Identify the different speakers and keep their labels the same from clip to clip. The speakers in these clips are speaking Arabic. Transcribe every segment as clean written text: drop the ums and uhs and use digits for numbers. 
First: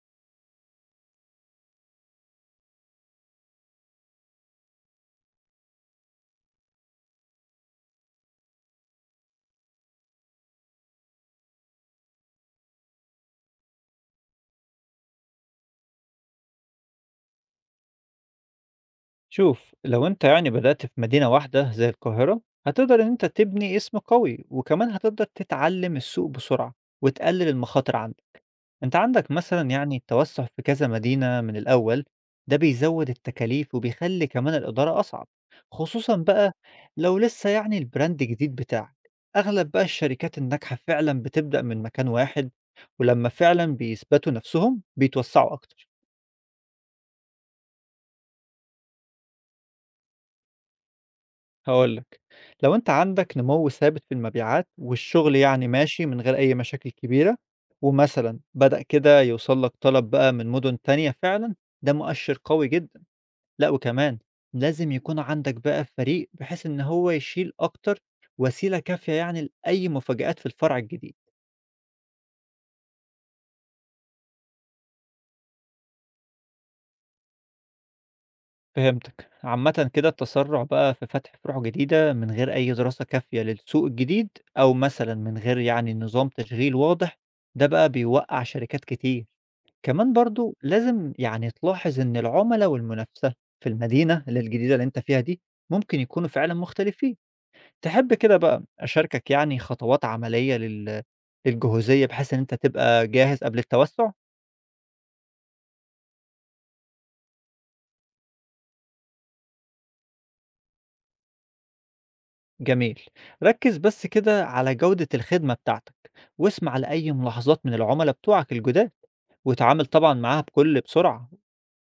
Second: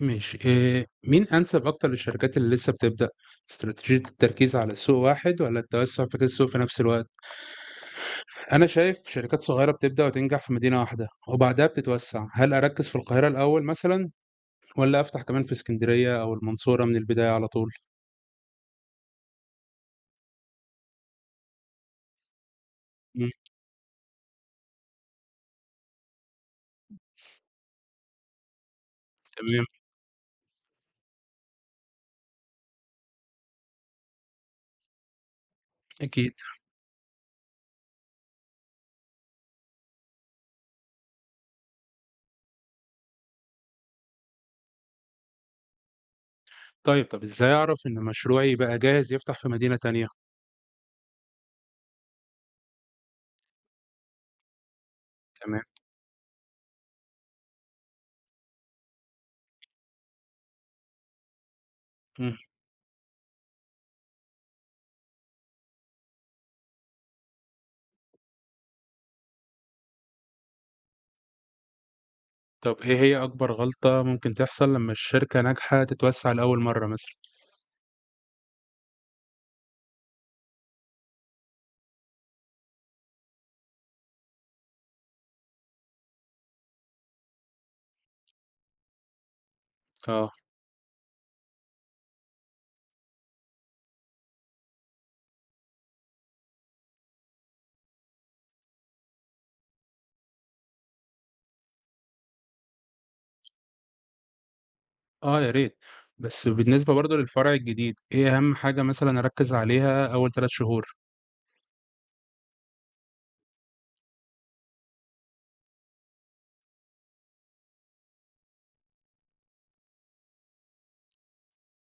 Speaker 1: ماشي، مين أنسب أكتر للشركات اللي لسه بتبدأ؟ استراتيجية التركيز على سوق واحد والّا التوسع في كذا سوق في نفس الوقت؟ أنا شايف شركات صغيرة بتبدأ وتنجح في مدينة واحدة وبعدها بتتوسع، هل أركّز في القاهرة الأول مثلًا والّا أفتح كمان في إسكندرية أو المنصورة من البداية على طول؟
Speaker 2: شوف، لو انت بدأت في مدينة واحدة زي القاهرة، هتقدر ان انت
Speaker 1: إمم،
Speaker 2: تبني اسم قوي، وكمان هتقدر تتعلم السوق بسرعة وتقلل المخاطر عندك. انت عندك
Speaker 1: تمام.
Speaker 2: مثلا التوسع في كذا مدينة من الأول، ده بيزود التكاليف وبيخلي كمان الإدارة أصعب، خصوصا
Speaker 1: أكيد.
Speaker 2: بقى لو لسه البراند جديد بتاعك. أغلب بقى الشركات الناجحة فعلا بتبدأ من مكان واحد، ولما فعلا بيثبتوا نفسهم بيتوسعوا أكتر.
Speaker 1: طيب، طب إزاي أعرف إن مشروعي بقى جاهز يفتح في مدينة تانية؟
Speaker 2: هاقول لك، لو أنت عندك نمو ثابت في المبيعات والشغل
Speaker 1: تمام.
Speaker 2: ماشي من غير أي مشاكل كبيرة، ومثلًا بدأ كده يوصل لك طلب بقى من مدن تانية فعلًا، ده
Speaker 1: إمم.
Speaker 2: مؤشر قوي جدًا. لأ، وكمان لازم يكون عندك بقى فريق بحيث إن هو يشيل أكتر، وسيلة كافية يعني لأي مفاجآت في الفرع الجديد.
Speaker 1: طب إيه هي أكبر غلطة ممكن تحصل لمّا الشركة ناجحة تتوسع لأول مرّة مثلًا؟
Speaker 2: فهمتك، عامةً كده التسرع بقى في فتح فروع جديدة من غير أي دراسة كافية للسوق الجديد، أو مثلًا من غير نظام تشغيل واضح، ده بقى بيوقّع شركات كتير. كمان
Speaker 1: آه.
Speaker 2: برضه لازم تلاحظ إن العُملا والمنافسة في المدينة اللي هي الجديدة اللي أنت فيها دي، ممكن يكونوا فعلًا مختلفين. تحب كده بقى أشاركك خطوات عملية للجهوزية بحيث إن أنت تبقى جاهز قبل التوسُّع؟
Speaker 1: آه، يا ريت. بس بالنسبة برضه للفرع الجديد، إيه أهم حاجة مثلًا أركّز عليها أول 3 شهور؟
Speaker 2: جميل. ركِّز بس كده على جودة الخدمة بتاعتك، واسمع لأي ملاحظات من العُملا بتوعك الجُداد، واتعامل طبعًا معاها بكل بسرعة.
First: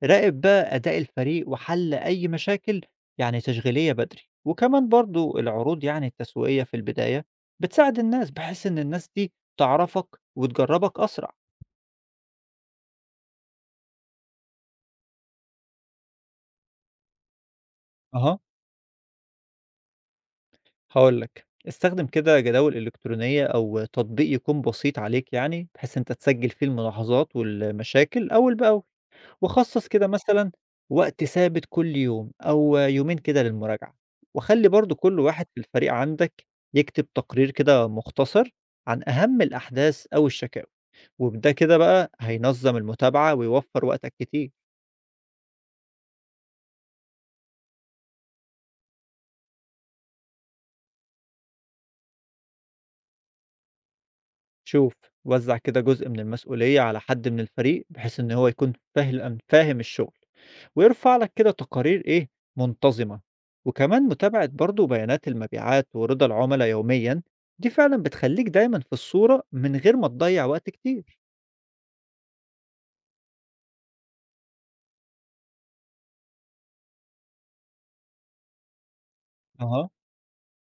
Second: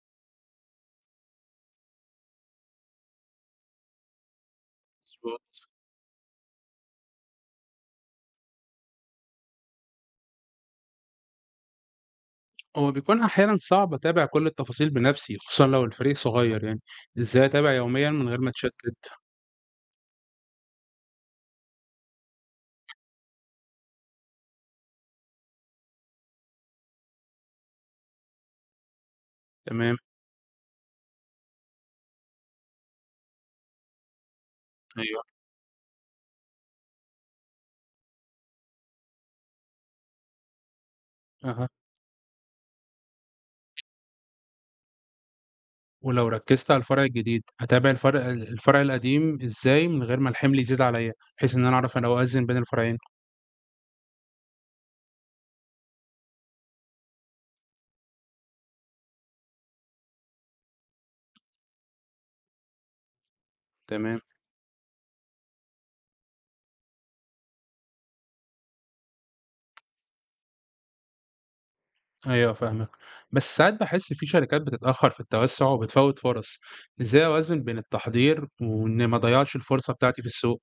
Speaker 2: راقب بقى أداء الفريق وحل أي مشاكل تشغيلية بدري، وكمان برضو
Speaker 1: مضبوط.
Speaker 2: العروض التسويقية في البداية بتساعد الناس، بحيث إن الناس دي تعرفك وتجربك أسرع.
Speaker 1: هو بيكون أحيانًا صعب أتابع كل التفاصيل بنفسي، خصوصًا لو الفريق صغير يعني، إزاي أتابع يوميًا من
Speaker 2: اها،
Speaker 1: غير ما أتشتت؟
Speaker 2: هقول لك، استخدم كده جداول إلكترونية أو تطبيق يكون بسيط عليك، بحيث أنت تسجل فيه الملاحظات والمشاكل أول بأول، وخصّص
Speaker 1: تمام.
Speaker 2: كده مثلًا وقت ثابت كل يوم أو يومين كده للمراجعة، وخلّي برضه كل
Speaker 1: أيوه.
Speaker 2: واحد في الفريق عندك يكتب تقرير كده مختصر عن أهم الأحداث أو الشكاوي، وبده
Speaker 1: أها.
Speaker 2: كده بقى هينظّم المتابعة ويوفّر وقتك كتير.
Speaker 1: ولو ركّزت على الفرع الجديد، أتابع الفرع القديم إزاي من غير ما الحمل يزيد عليَّ، بحيث إن أنا أعرف أنا أوازن بين الفرعين؟
Speaker 2: شوف، وزع كده جزء من المسؤولية على حد من الفريق، بحيث إن هو يكون فاهم الشغل، ويرفع لك كده تقارير إيه منتظمة، وكمان
Speaker 1: تمام.
Speaker 2: متابعة برضو بيانات المبيعات ورضا العملاء يوميا. دي فعلا بتخليك دايما في الصورة من غير ما تضيع وقت كتير.
Speaker 1: أيوه فاهمك، بس ساعات باحس في شركات بتتأخر في التوسّع وبتفوّت فرص، إزاي أوازن بين التحضير وإني ما أضيّعش
Speaker 2: اها،
Speaker 1: الفرصة بتاعتي في السوق؟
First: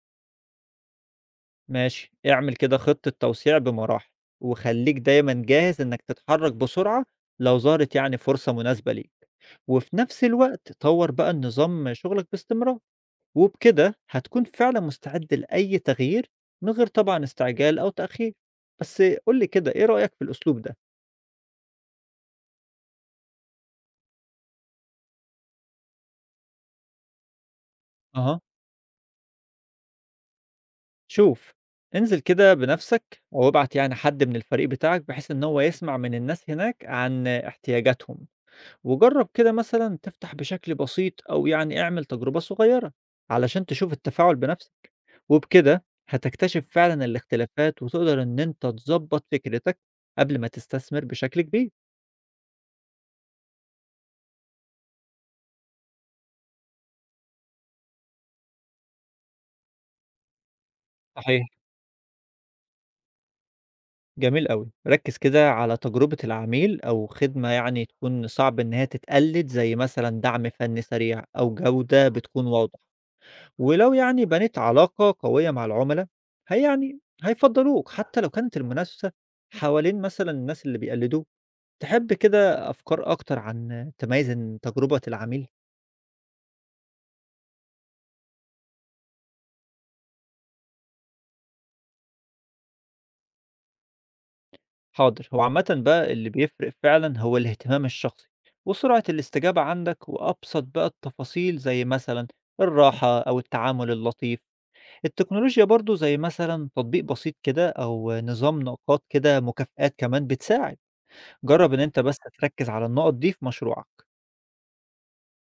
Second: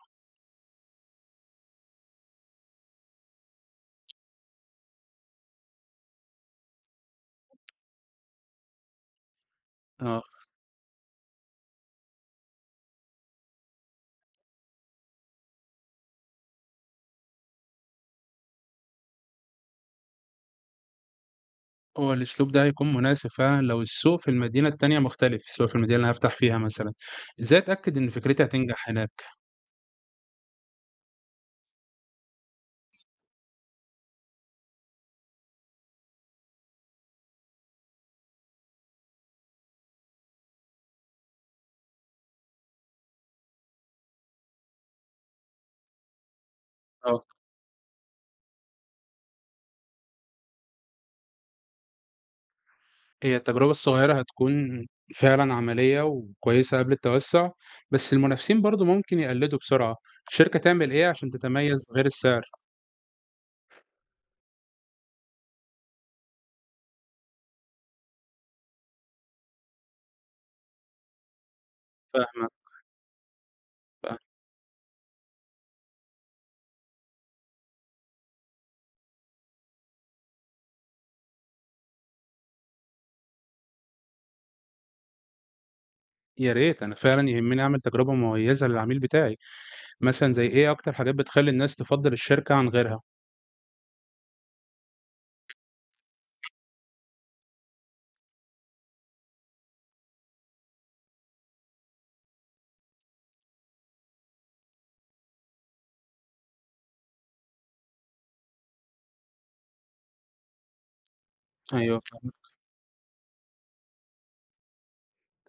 Speaker 2: ماشي، اعمل كده خطة توسيع بمراحل، وخليك دايما جاهز إنك تتحرك بسرعة لو ظهرت فرصة مناسبة ليك، وفي
Speaker 1: آه.
Speaker 2: نفس الوقت طور بقى النظام شغلك باستمرار، وبكده هتكون فعلا مستعد لأي تغيير من غير طبعا استعجال أو تأخير. بس قول لي كده، إيه رأيك في الأسلوب ده؟
Speaker 1: هو الأسلوب ده هيكون مناسب فعلًا لو السوق في المدينة التانية مختلف، السوق في المدينة اللي هافتح فيها مثلًا، إزاي أتأكد إن
Speaker 2: اها،
Speaker 1: فكرتي هتنجح هناك؟
Speaker 2: شوف، انزل كده بنفسك أو ابعت حد من الفريق بتاعك بحيث إن هو يسمع من الناس هناك عن احتياجاتهم، وجرب كده مثلا تفتح بشكل بسيط، أو اعمل تجربة صغيرة علشان تشوف التفاعل بنفسك، وبكده هتكتشف فعلا
Speaker 1: آه.
Speaker 2: الاختلافات وتقدر إن أنت تظبط فكرتك قبل ما تستثمر بشكل كبير.
Speaker 1: هي التجربة الصغيرة هتكون فعلًا عملية وكويسة قبل التوسّع، بس المنافسين برضه ممكن يقلّدوا بسرعة، الشركة تعمل إيه عشان
Speaker 2: صحيح،
Speaker 1: تتميّز غير السعر؟
Speaker 2: جميل أوي. ركّز كده على تجربة العميل أو خدمة تكون صعب إن هي تتقلد، زي مثلًا دعم فني سريع أو جودة بتكون
Speaker 1: فاهمك.
Speaker 2: واضحة. ولو
Speaker 1: فاهمك.
Speaker 2: بنيت علاقة قوية مع العملا، هي هيفضّلوك حتى لو كانت المنافسة حوالين مثلًا الناس اللي بيقلدوك. تحب كده أفكار أكتر عن تميّز إن تجربة العميل؟
Speaker 1: يا ريت، أنا فعلًا يهمني أعمل تجربة مميزة للعميل بتاعي، مثلًا زي إيه أكتر حاجات بتخلّي الناس تفضّل الشركة عن غيرها؟
Speaker 2: حاضر، هو عامة بقى اللي بيفرق فعلا هو الاهتمام الشخصي وسرعة الاستجابة عندك، وأبسط بقى التفاصيل زي مثلا الراحة أو التعامل اللطيف. التكنولوجيا برضو زي مثلا تطبيق بسيط كده، أو نظام نقاط كده مكافآت، كمان بتساعد. جرب إن أنت
Speaker 1: أيوه
Speaker 2: بس
Speaker 1: فاهمك.
Speaker 2: تركز على النقط دي في مشروعك.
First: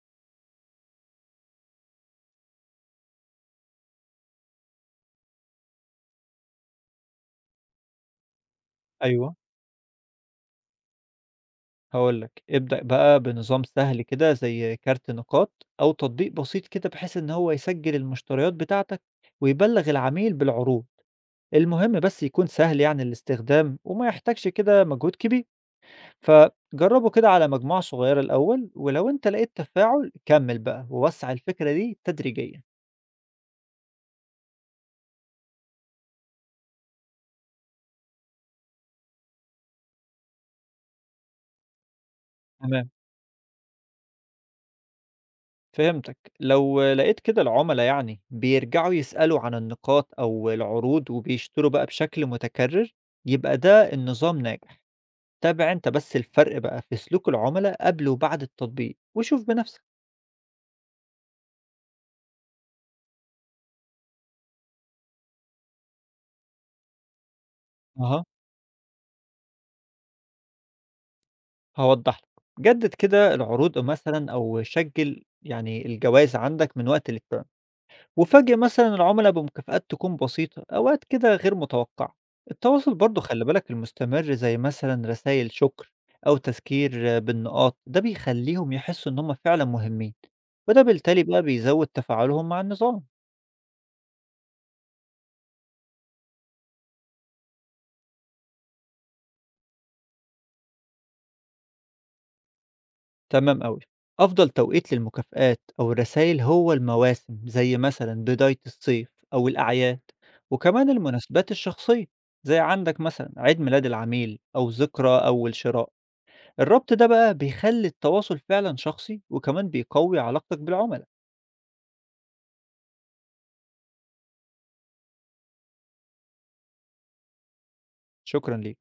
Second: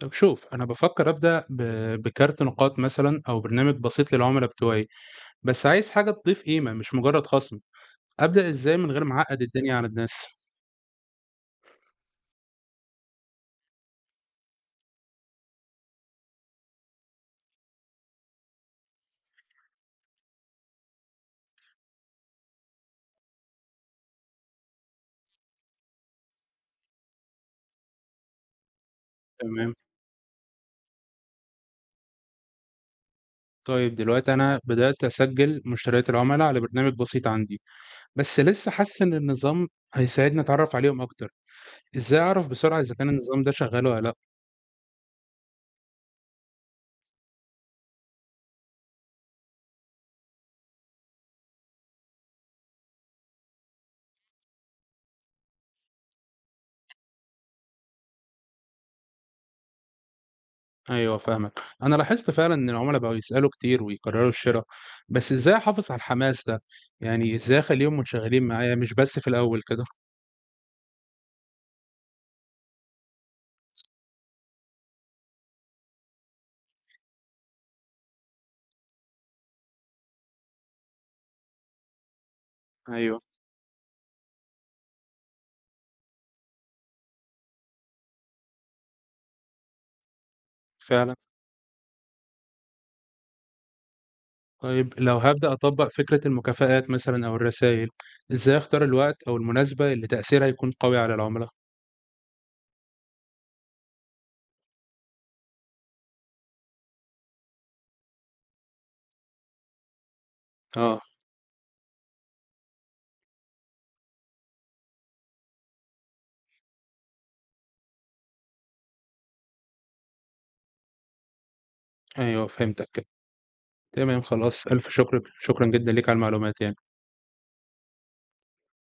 Speaker 1: طب شوف، أنا بافكّر أبدأ ب بكارت نقاط مثلًا أو برنامج بسيط للعملا بتوعي، بس عايز حاجة تضيف قيمة مش مجرّد خصم، أبدأ إزاي من غير ما
Speaker 2: أيوة،
Speaker 1: أعقّد الدنيا على الناس؟
Speaker 2: هقولك، ابدأ بقى بنظام سهل كده زي كارت نقاط، أو تطبيق بسيط كده بحيث إن هو يسجل المشتريات بتاعتك ويبلغ العميل بالعروض. المهم بس يكون سهل الاستخدام وما يحتاجش كده مجهود كبير. فجربه كده على مجموعة صغيرة الأول، ولو أنت لقيت
Speaker 1: تمام.
Speaker 2: تفاعل كمل بقى ووسع الفكرة دي تدريجيا.
Speaker 1: طيب دلوقتي أنا بدأت أسجّل مشتريات العملا على برنامج بسيط عندي، بس لسه حاسس إن النظام هيساعدني أتعرّف عليهم أكتر، إزاي أعرف بسرعة
Speaker 2: تمام،
Speaker 1: إذا كان النظام ده شغّال والّا لأ؟
Speaker 2: فهمتك، لو لقيت كده العملاء بيرجعوا يسألوا عن النقاط أو العروض وبيشتروا بقى بشكل متكرر، يبقى ده النظام ناجح. تابع أنت بس الفرق بقى في سلوك العملاء قبل وبعد التطبيق وشوف بنفسك.
Speaker 1: أيوه فاهمك. أنا لاحظت فعلًا إن العُملا بقوا يسألوا كتير ويكرروا الشِرا، بس إزاي أحافظ على الحماس ده؟ يعني إزاي أخلّيهم
Speaker 2: أها،
Speaker 1: منشغلين معايا مش بس في الأول كده؟
Speaker 2: هاوضّح لك، جدد كده العروض مثلًا أو شجّل الجوايز عندك من وقت للتاني، وفاجئ مثلًا العملا بمكافآت تكون بسيطة، أوقات كده غير متوقعة. التواصل برضه
Speaker 1: أيوه
Speaker 2: خلّي بالك المستمر، زي مثلًا رسايل شكر أو تذكير بالنقاط، ده بيخلّيهم يحسّوا إن هم فعلًا مهمين، وده
Speaker 1: فعلًا.
Speaker 2: بالتالي بقى بيزوّد تفاعلهم مع النظام.
Speaker 1: طيب لو هابدأ أطبّق فكرة المكافآت مثلًا أو الرسايل، إزاي أختار الوقت أو المناسبة اللي تأثيرها يكون قوي على العُملا؟
Speaker 2: تمام أوي. أفضل توقيت للمكافآت أو الرسايل هو المواسم زي مثلا بداية الصيف أو الأعياد، وكمان
Speaker 1: آه.
Speaker 2: المناسبات الشخصية زي عندك مثلا عيد ميلاد العميل أو ذكرى أول شراء. الربط ده بقى بيخلي التواصل فعلا شخصي، وكمان بيقوي علاقتك بالعملاء.
Speaker 1: أيوه فهمتك. تمام خلاص، ألْف شكر، شكرًا جدًا ليك على المعلومات يعني.
Speaker 2: شكرا ليك.